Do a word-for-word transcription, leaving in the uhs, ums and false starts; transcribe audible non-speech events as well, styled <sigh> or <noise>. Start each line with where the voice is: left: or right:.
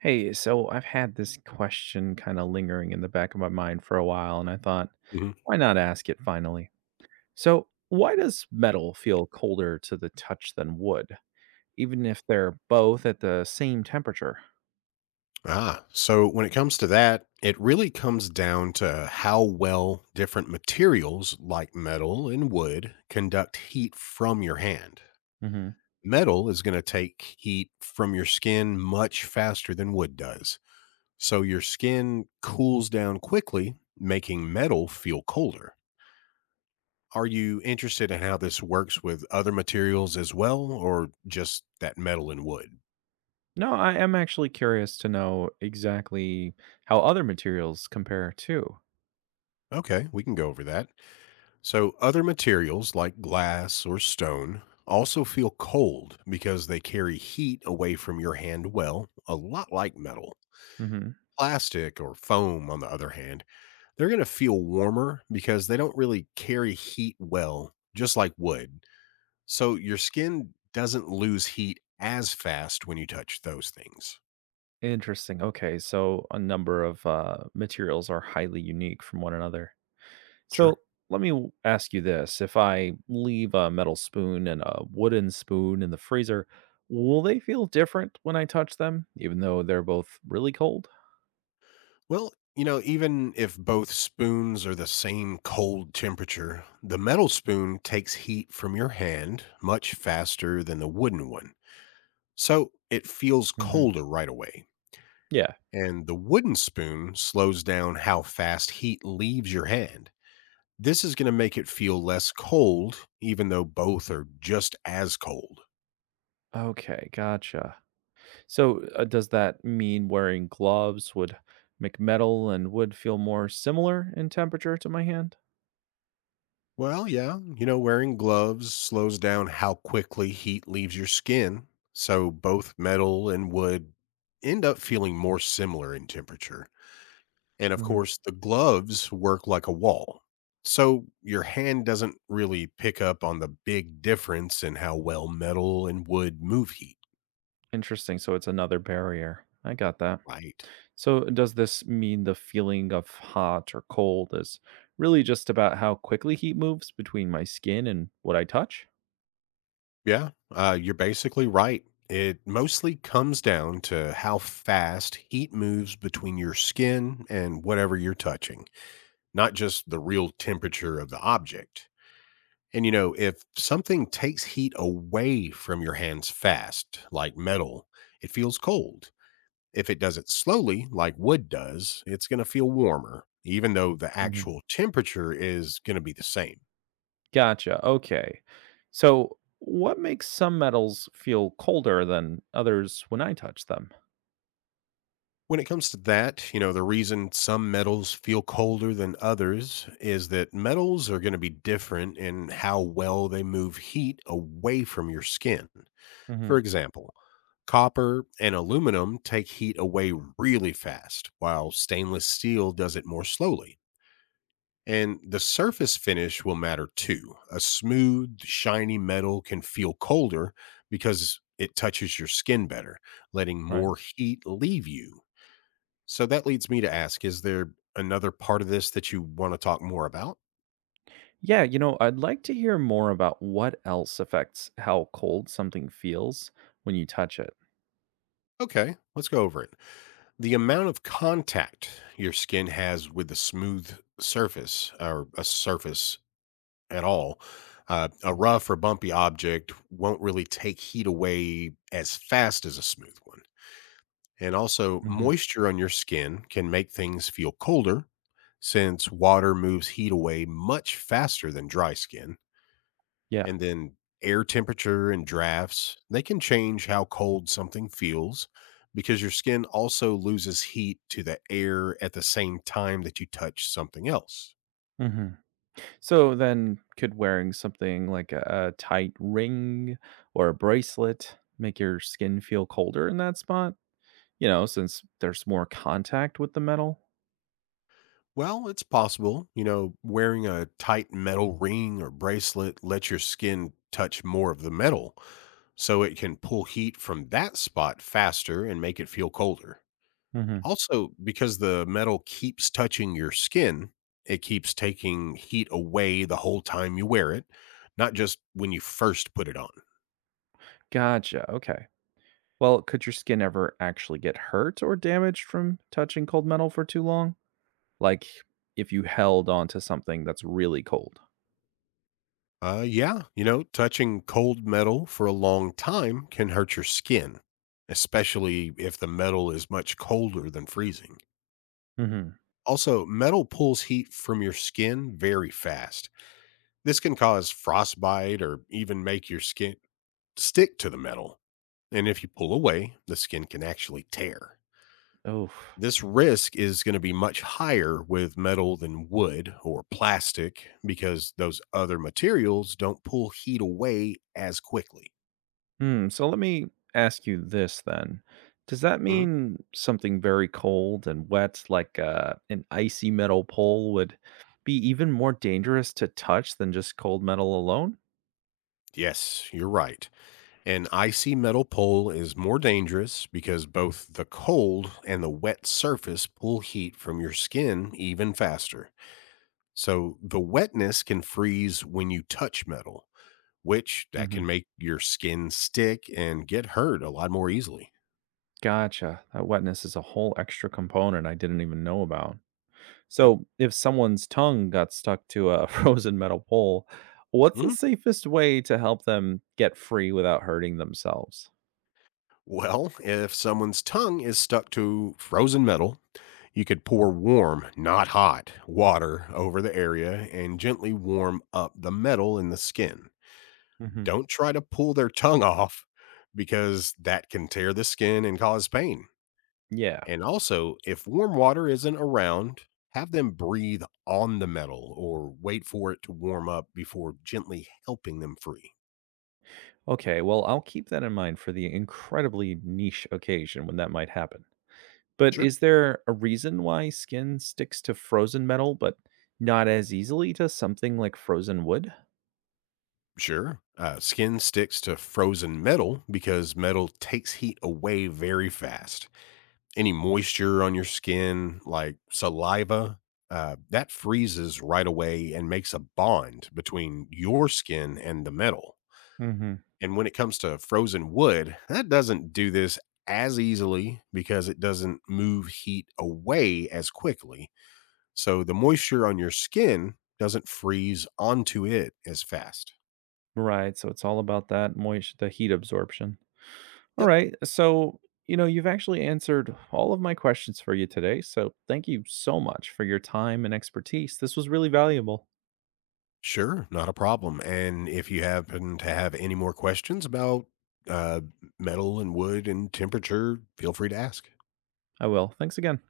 right: Hey, so I've had this question kind of lingering in the back of my mind for a while, and I thought,
left: Mhm.
right: why not ask it finally? So, why does metal feel colder to the touch than wood, even if they're both at the same temperature?
left: Ah, so when it comes to that, it really comes down to how well different materials like metal and wood conduct heat from your hand.
right: Hmm.
left: Metal is going to take heat from your skin much faster than wood does. So your skin cools down quickly, making metal feel colder. Are you interested in how this works with other materials as well, or just that metal and wood?
right: No, I am actually curious to know exactly how other materials compare too.
left: Okay, we can go over that. So, other materials like glass or stone also feel cold because they carry heat away from your hand well, a lot like metal.
right: Hmm.
left: Plastic or foam, on the other hand, they're going to feel warmer because they don't really carry heat well, just like wood. So, your skin doesn't lose heat as fast when you touch those things.
right: Interesting. Okay, so a number of uh, materials are highly unique from one another. So,
left: Sure.
right: let me w- ask you this. If I leave a metal spoon and a wooden spoon in the freezer, will they feel different when I touch them, even though they're both really cold?
left: Well, you know, even if both spoons are the same cold temperature, the metal spoon takes heat from your hand much faster than the wooden one. So it feels
right: Hmm.
left: colder right away.
right: Yeah.
left: And the wooden spoon slows down how fast heat leaves your hand. This is going to make it feel less cold, even though both are just as cold.
right: Okay. Gotcha. So uh, does that mean wearing gloves would make metal and wood feel more similar in temperature to my hand?
left: Well, yeah, you know, wearing gloves slows down how quickly heat leaves your skin, so both metal and wood end up feeling more similar in temperature. And of
right: Hmm.
left: course, the gloves work like a wall, so your hand doesn't really pick up on the big difference in how well metal and wood move heat.
right: Interesting. So it's another barrier. I got that.
left: Right.
right: So, does this mean the feeling of hot or cold is really just about how quickly heat moves between my skin and what I touch?
left: Yeah, uh, you're basically right. It mostly comes down to how fast heat moves between your skin and whatever you're touching, not just the real temperature of the object. And you know, if something takes heat away from your hands fast, like metal, it feels cold. If it does it slowly, like wood does, it's going to feel warmer, even though the
right: Hmm.
left: actual temperature is going to be the same.
right: Gotcha. Okay. So, what makes some metals feel colder than others when I touch them?
left: When it comes to that, you know, the reason some metals feel colder than others is that metals are going to be different in how well they move heat away from your skin.
right: Hmm.
left: For example, copper and aluminum take heat away really fast, while stainless steel does it more slowly. And the surface finish will matter too. A smooth, shiny metal can feel colder because it touches your skin better, letting
right: Right.
left: more heat leave you. So that leads me to ask, is there another part of this that you want to talk more about?
right: Yeah, you know, I'd like to hear more about what else affects how cold something feels when you touch it.
left: Okay, let's go over it. The amount of contact your skin has with a smooth surface or a surface at all, uh, a rough or bumpy object won't really take heat away as fast as a smooth one. And also,
right: Hmm.
left: moisture on your skin can make things feel colder since water moves heat away much faster than dry skin,
right: Yeah.
left: and then air temperature and drafts, they can change how cold something feels because your skin also loses heat to the air at the same time that you touch something else.
right: Hmm. So then, could wearing something like a, a tight ring or a bracelet make your skin feel colder in that spot? You know, since there's more contact with the metal?
left: Well, it's possible, you know, wearing a tight metal ring or bracelet lets your skin touch more of the metal, so it can pull heat from that spot faster and make it feel colder.
right: Hmm.
left: Also, because the metal keeps touching your skin, it keeps taking heat away the whole time you wear it, not just when you first put it on.
right: Gotcha. Okay. Well, could your skin ever actually get hurt or damaged from touching cold metal for too long? Like if you held onto something that's really cold?
left: Uh, yeah, you know, touching cold metal for a long time can hurt your skin, especially if the metal is much colder than freezing.
right: Hmm.
left: Also, metal pulls heat from your skin very fast. This can cause frostbite or even make your skin stick to the metal. And if you pull away, the skin can actually tear.
right: Oh.
left: This risk is going to be much higher with metal than wood or plastic because those other materials don't pull heat away as quickly.
right: Hmm, so let me ask you this then. Does that
left: Mhm.
right: mean something very cold and wet, like uh, an icy metal pole, would be even more dangerous to touch than just cold metal alone?
left: Yes, you're right. An icy metal pole is more dangerous because both the cold and the wet surface pull heat from your skin even faster. So the wetness can freeze when you touch metal, which that can
right: Hmm.
left: make your skin stick and get hurt a lot more easily.
right: Gotcha. That wetness is a whole extra component I didn't even know about.
left: Yep.
right: So, if someone's tongue got stuck to a <laughs> frozen metal pole, what's the
left: Mhm.
right: safest way to help them get free without hurting themselves?
left: Well, if someone's tongue is stuck to frozen metal, you could pour warm, not hot, water over the area and gently warm up the metal in the skin.
right: Hmm.
left: Don't try to pull their tongue <laughs> off because that can tear the skin and cause pain.
right: Yeah.
left: And also, if warm water isn't around, have them breathe on the metal or wait for it to warm up before gently helping them free.
right: Okay, well, I'll keep that in mind for the incredibly niche occasion when that might happen. But
left: Sure.
right: is there a reason why skin sticks to frozen metal, but not as easily to something like frozen wood?
left: Sure. Uh, Skin sticks to frozen metal because metal takes heat away very fast. Any moisture on your skin, like saliva, uh, that freezes right away and makes a bond between your skin and the metal.
right: Hmm.
left: And when it comes to frozen wood, that doesn't do this as easily because it doesn't move heat away as quickly. So the moisture on your skin doesn't freeze onto it as fast.
right: Right, so it's all about that moist, the heat absorption. All
left: Yep.
right: right, so, you know, you've actually answered all of my questions for you today. So thank you so much for your time and expertise. This was really valuable.
left: Sure. Not a problem. And if you happen to have any more questions about uh, metal and wood and temperature, feel free to ask.
right: I will. Thanks again.